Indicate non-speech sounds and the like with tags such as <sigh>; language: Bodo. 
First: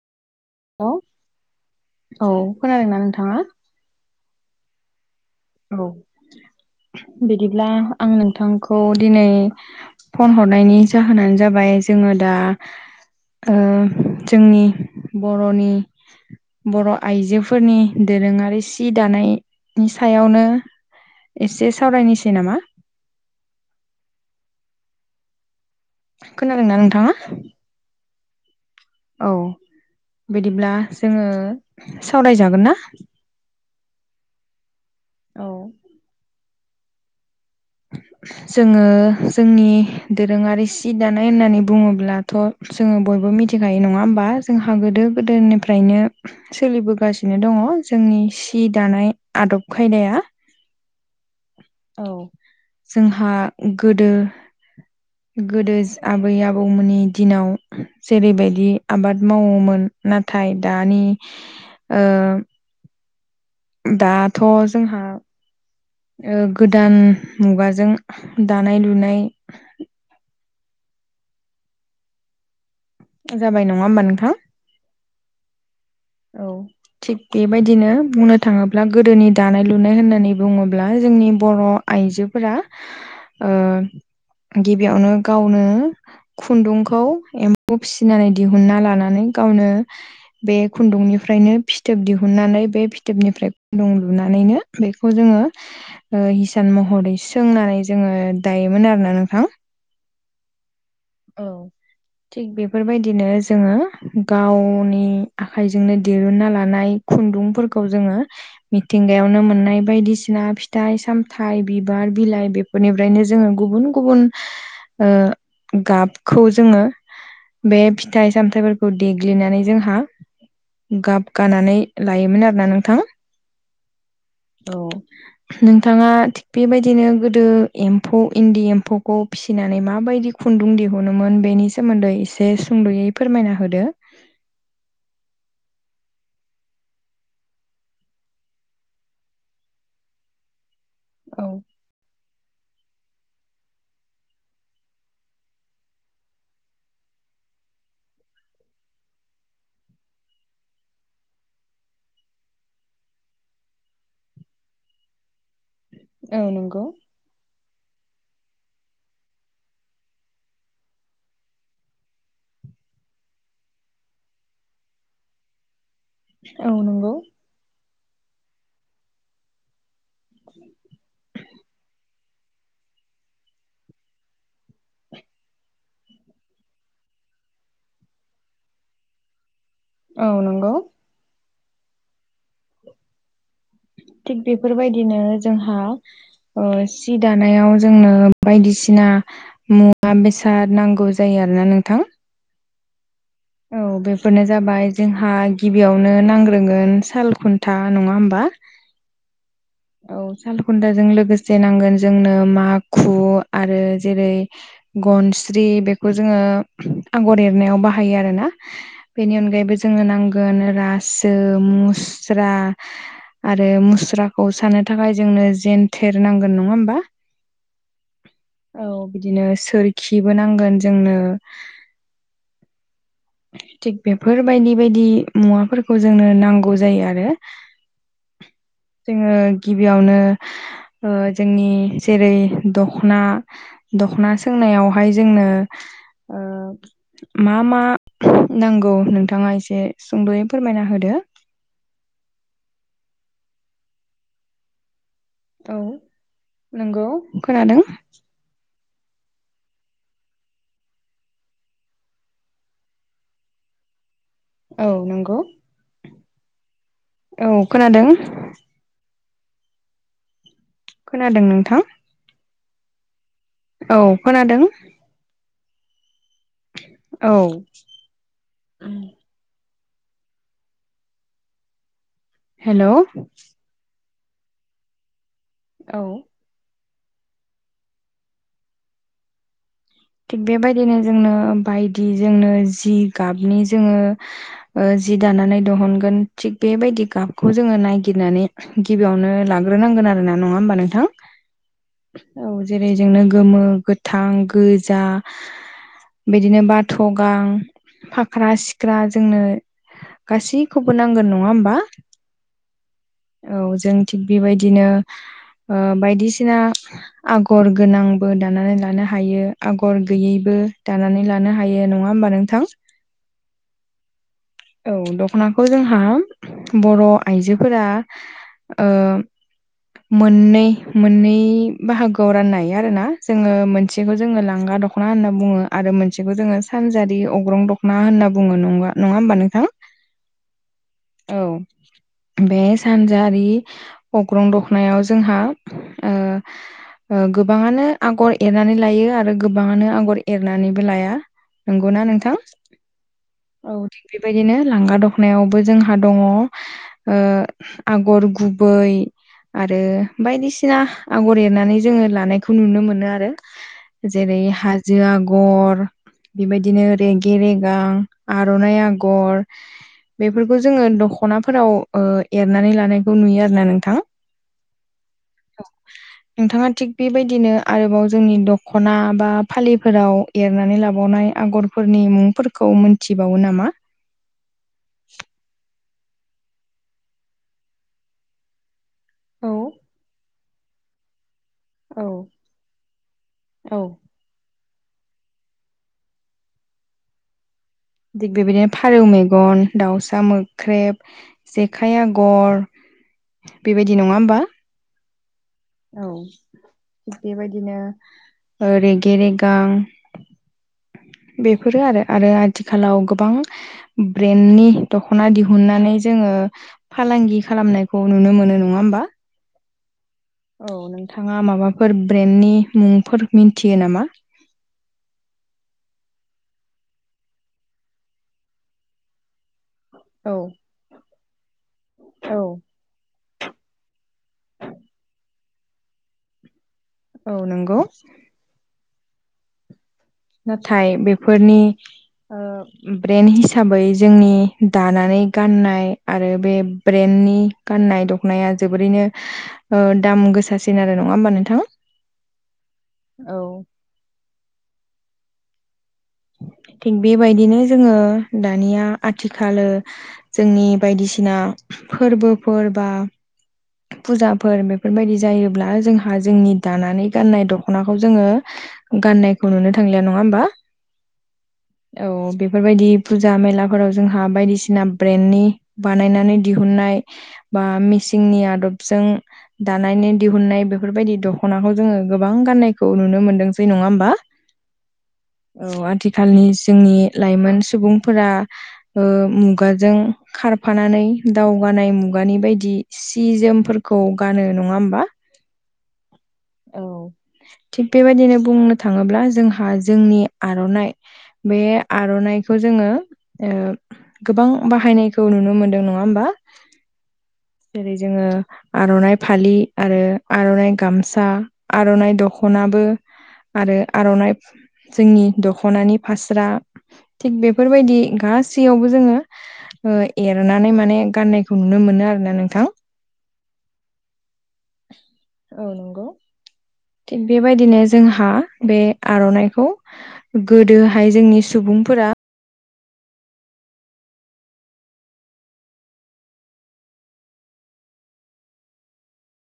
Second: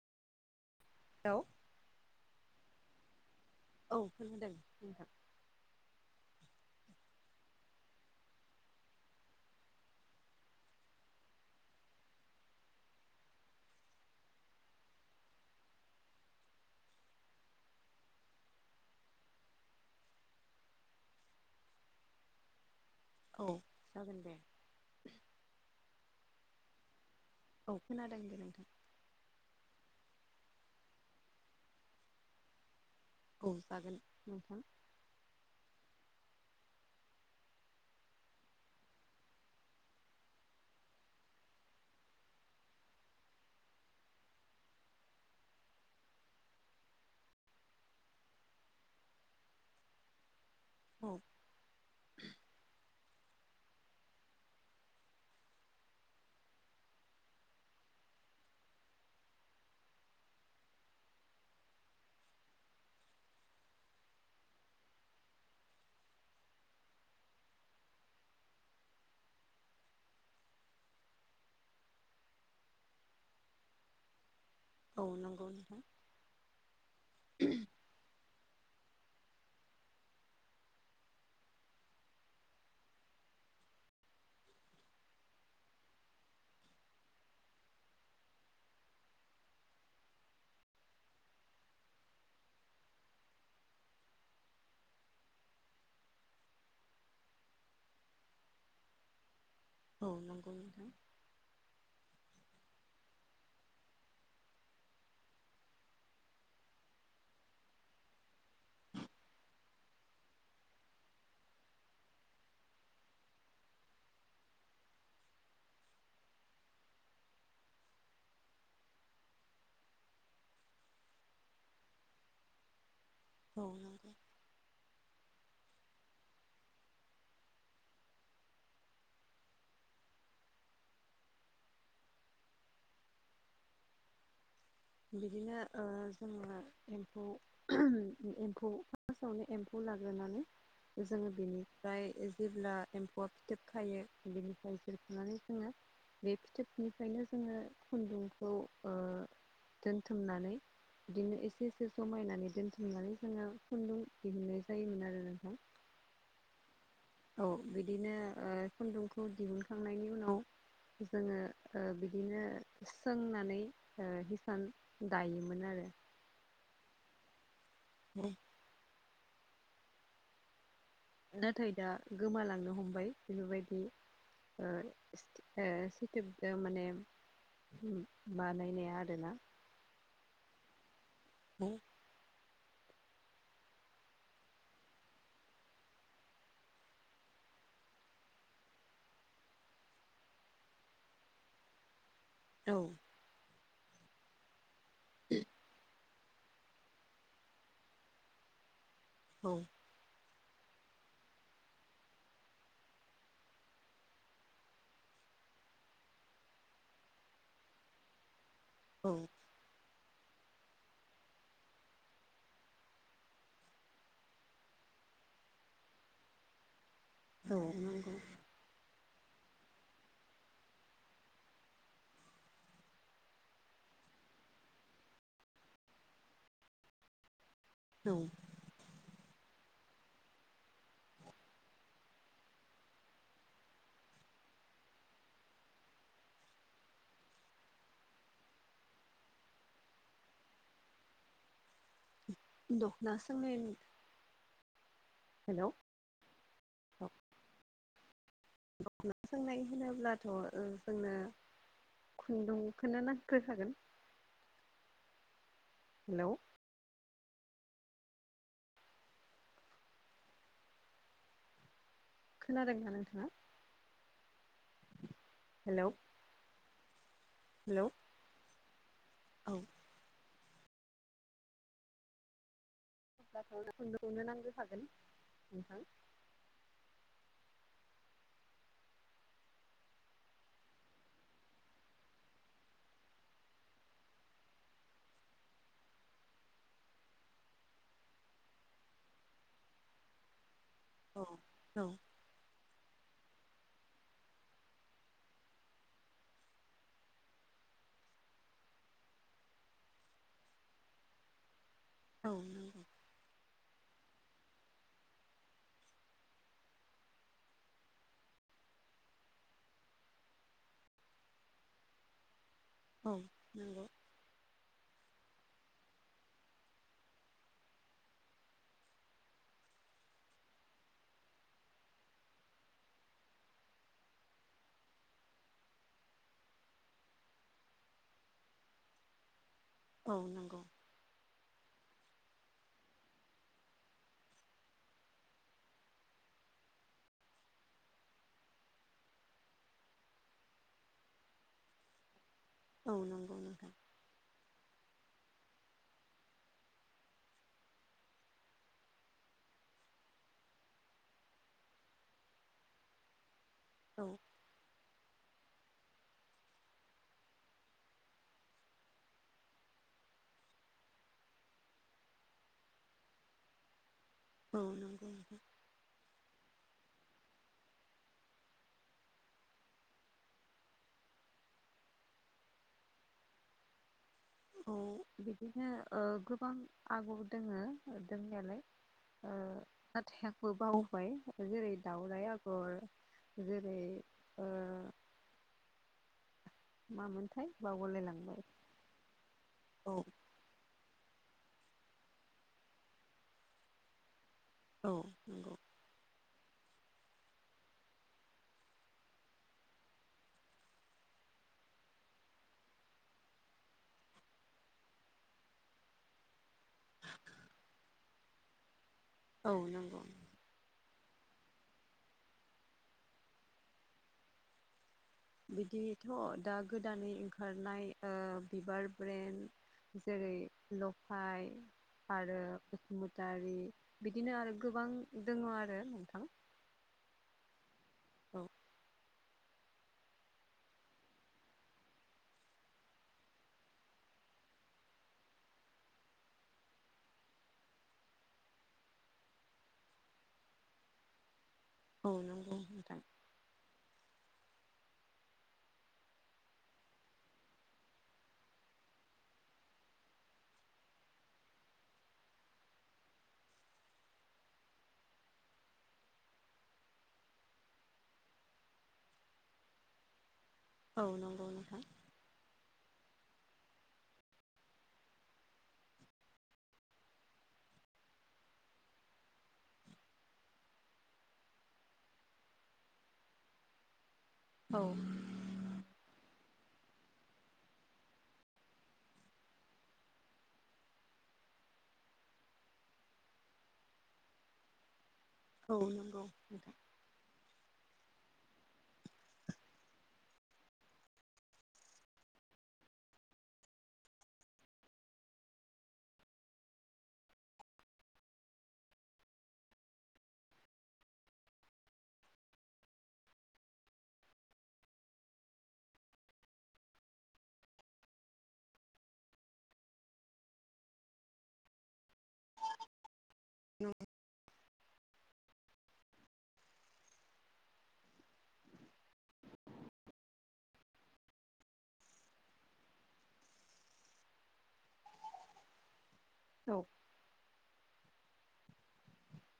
हेल' हेल' औ खोनादोंना नोंथाङा? औ खोनादों नोंथां। औ बिदिब्ला आं नोंथांखौ दिनै फन हरनायनि जाहोनानो जाबाय जोङो दा ओ जोंनि बर'नि बर' आइजोफोरनि दोरोङारि सि दानाय सायावनो एसे सावरायनोसै नामा? औ जागोन दे खोनादोंना नोंथाङा? औ खोनादों दे नोंथां। औ बिदिब्ला जोङो सावरायजागोन ना? औ जागोन नोंथां औ जोङो जोंनि दोरोङारि सि दानाय होननानै बुङोब्लाथ' जोङो बयबो मिथिखायो नङा होमबा जोंहा गोदो गोदायनिफ्रायनो सोलिबोगासिनो दङ जोंनि सि दानाय आदब खायदाया। औ औ जोंहा गोदो गोदो आबै आबौमोननि दिनाव जेरैबायदि आबाद मावोमोन नाथाय दानि ओ दाथ' जोंहा गोदान मुगाजों दानाय लुनाय जाबाय नङा होनोमबा नोंथां? औ नंगौ नोंथां। औ थिग बेबायदिनो बुंनो थाङोब्ला गोदोनि दानाय लुनाय होननानै बुङोब्ला जोंनि बर' आइजोफोरा ओ गिबियावनो गावनो खुन्दुंखौ एम्फौ फिसिनानै दिहुनना लानानै गावनो बे खुन्दुंनिफ्रायनो फिथोब दिहुननानै बे फिथोबनिफ्राय खुन्दुं लुनानैनो बेखौ जोङो ओ हिसान महरै सोंनानै जोङो दायोमोन आरो ना नोंथां। औ नंगौ नोंथां। औ थिग बेफोरबायदिनो जोङो गावनि आखाइजोंनो दिरुनना लानाय खुन्दुंफोरखौ जोङो मिथिंगायावनो मोननाय बायदिसिना फिथाइ सामथायाइ बिबार बिलाइ बेफोर बेनिफ्रायनो जोङो गुबुन गुबुन ओ गाबखौ जोङो बे फिथाइ सामथायफोरखौ देग्लिनानै जोंहा गाब गानानै लायोमोन आरोना नोंथां औ नंगौ औ नोंथाङा थिग बेबायदिनो गोदो एमफौ इनदि एमफौखौ फिसिनानै माबायदि खुनदुं दिहुनोमोन बेनि सोमोनदै एसे सुंद'यै फोरमायना होदो बिदिनो ओ जोङो एमफौ एमफौ फार्स्टआवनो एमफौ लाग्रोनानै जोङो औ बेनि औ ओमफ्राय जेब्ला एमफौआ फिथोब खायो बेनिफ्राय जोरखुनानै जोङो बे फिथोबनिफ्रायनो जोङो खुनदुंखौ ओ दोनथुमनानै बिदिनो एसे एसे समायनानै दोनथुमनानै जोङो खुनदुं दिहुननाय जायोमोन आरो नोंथां औ नंगौ औ बिदिनो खुनदुंखौ दिहुनखांनायनि उनाव जोङो ओ बिदिनो सोंनानै ओ सान दायोमोन आरो औ नंगौ ह <unintelligible> उ <unintelligible> नाथाय दा गोमालांनो हमबाय बेफोरबायदि <unintelligible> सिथुब माने बानायनाया आरोना औ नंगौ हो <unintelligible> थिग बेफोरबायदिनो जोंहा ओ सि दानायाव जोंनो बायदिसिना मुवा बेसाद नांगौ जायो आरोना नोंथां औ औ बेफोरनो जाबाय जोंहा गिबियाव नो नांग्रोगोन साल खुनथा नङा होनबा औ औ साल खुनथाजों लोगोसे नांगोन जोंनो माखु आरो जेरै गनस्रि बेखौ जोङो आगर एरनायाव बाहायो आरोना औ बेनि अनगायैबो जोङो नांगोन रासो मुस्रा आरो मुस्रा औ सानो थाखाय जोंनो जेनथेर नांगोन नङा होमबा औ नंगौ औ बिदिनो सोरखिबो नांगोन जोंनो थिग बेफोरबायदि बायदि मुवाफोरखौ जोंनो नांगौ जायो आरो औ जोङो गिबियावनो जोंनि जेरै दख'ना दखना सोंनायावहाय जोंनो ओ मा मा नांगौ नोंथाङा एसे सुंद'यै फोरमायना होदो दख'ना सोंनायनि हेलौ औ नंगौ खोनादों खा सोंनाय होनोब्लाथ' ओ जोंनो खुनदुंखौनो नांग्रोखागोन औ नंगौ हेलौ। औ खोनादों। खोनादों नोंथां। खोनादोंना नोंथाङा? औ खोनादों। हेलौ। औ। हेलौ औ। हेलौ दा <unintelligible> साननो नांग्रोखागोन नोंथां। औ। थिग बेबायदिनो जोंनो बायदि जोंनो जि गाबनि जोङो जि दानानै दिहुनगोन थिग बेबायदि गाबखौ जोङो नायगिरनानै गिबियावनो लाग्रोनांगोन आरो ना नङा होमबा नोंथां? औ औ। औ जेरै जोंनो गोमो गोथां गोजा। बिदिनो बाथ' गां फाख्रा सिख्रा जोंनो गासैखौबो नांगोन नङा होमबा? औ नंगौ। औ जों थिं बेबायदिनो बायदिसिना आगर गोनांबो दानानै लानो हायो। आगर गैयैबो दानानै लानो हायो नङा होमबा नोंथां? औ। औ दख'नाखौ जोंहा बर' आइजोफोरा मोननै मोननै बाहागोआव राननाय आरो ना जोङो मोनसेखौ जोङो लांगा दख दख'ना होनना बुङो आरो मोनसेखौ जोङो सानजारि अग्रं दख'ना होनना बुङो नङा होमबा नोंथां? औ नंगौ। औ। बे सानजारि अग्रं दखनायाव जोंहा गोबाङानो आगर एरनानै लायो आरो गोबाङानो आगर एरनानैबो लाया‌। नंगौना नोंथां? औ नंगौ नोंथां। औ थिग बेबायदिनो लांगा दखनायावबो जोंहा दङ। ओ आगर गुबै आरो बायदिसिना आगर एरनानै जोङो लानायखौ नुनो मोनो आरो। औ जेरै हाज जो आगर बेबायदिनो रेगे रेगां आर'नाइ आ गर बेफोरखौ जोङो दख'नाफोराव ओ एरनानै लानायखौ नुयो आरो ना नोंथां? औ नंगौ। नोंथाङा थिग बेबायदिनो आरोबाव जोंनि दख'ना बा फालिफोराव एरनानै लाबावनाय आगरफोरनि मुंफोरखौ मोनथिबावो नामा? औ। बिदिनो गोबां आगर दोङो दोंनायालाय। औ हाथाइबो बावबाय जेरै औ दाउराइ आगर जेरै औ ओ मामोनथाय बावलाय दिग बेबायदिनो फारौ मेगन दाउसा मो ख्रेब जेखाइ आगर बेबायदि नङा होमबा? औ नंगौ। औ थि बेबायदिनो रेगे-रेगां बेफोरो आरो आरो आथिखालाव गोबां। ब्रेन्डनि दख'ना दिहुननानै जोङो। फालांगि खालामनायखौ नुनो मोनो नङा होमबा? औ नंगौ। औ नोंथाङा माबाफोर ब्रेन्डनि मुंफोर मिन्थियो नामा? बिदिथ' दा गोदानै ओंखारनाय बिबार ब्रेन्ड। जेरै औ लफाय औ आरो बसुमुतारि बिदिनो आरो गोबां दङ आरो नोंथां। औ नंगौ। औ। नाथाय बेफोरनि ब्रेन् हिसाबै जोंनि दानानै गाननाय आरो बे ब्रेन्डनि गाननाय दखनाया जोबोरैनो दाम गोसासिन आरो नङा होमबा नोंथाङा? औ नंगौ नोंथां। औ। थिग बे बायदिनो जोङो दानिया आथिखाल जोंनि बायदिसिना फोरबोफोर बा फुजाफोर बेफोर बायदि जायोब्ला जोंहा जोंनि दानानै गाननाय दख'नाखौ जोङो। गाननायखौ नुनो थांलिया नङा होमबा? औ नंगौ नोंथां। औ बेफोर बायदि फुजा मेलाफोराव जोंहा बायदिसिना ब्रेन्डनि बानायनानै दिहुननाय बा मिसिंनि आदबजों दानायनि दिहुननाय बेफोरबायदि दख'नाखौ जोङो गोबां गाननायखौ नुनो मोनदोंसै नङा होमबा? औ। ओ औ आथिखालनि जोंनि लाइमोन सुबुंफोरा ओ मुगाजों खारफानानै दावगानाय मुगानि बायदि सि जोमफोरखौ गानो नङा होमबा? औ नंगौ नोंथां औ थिग बेबायदिनो बुंनो थाङोब्ला जोंहा जोंनि आर'नाइ बे आर'नाइखौ जोङो ओ गोबां बाहायनायखौ नुनो मोनदों नङा होमबा? जेरै जोङो आर'नाइ फालि आरो आर'नाइ गामसा फसा आर'ननाय दख'नाबो आरो आर'नाइ जोंनि दख'नानि फास्रा थिग बेफोर बायदि गासैयावबो जोङो एरनानै माने गाननायखौ नुनो मोनो आरो ना नोंथां। औ। औ नंगौ। थिग बे बायदिनो जोंहा बे आर'नाइखौ गोदोहाय जोंनि सुबुंफोरा औ।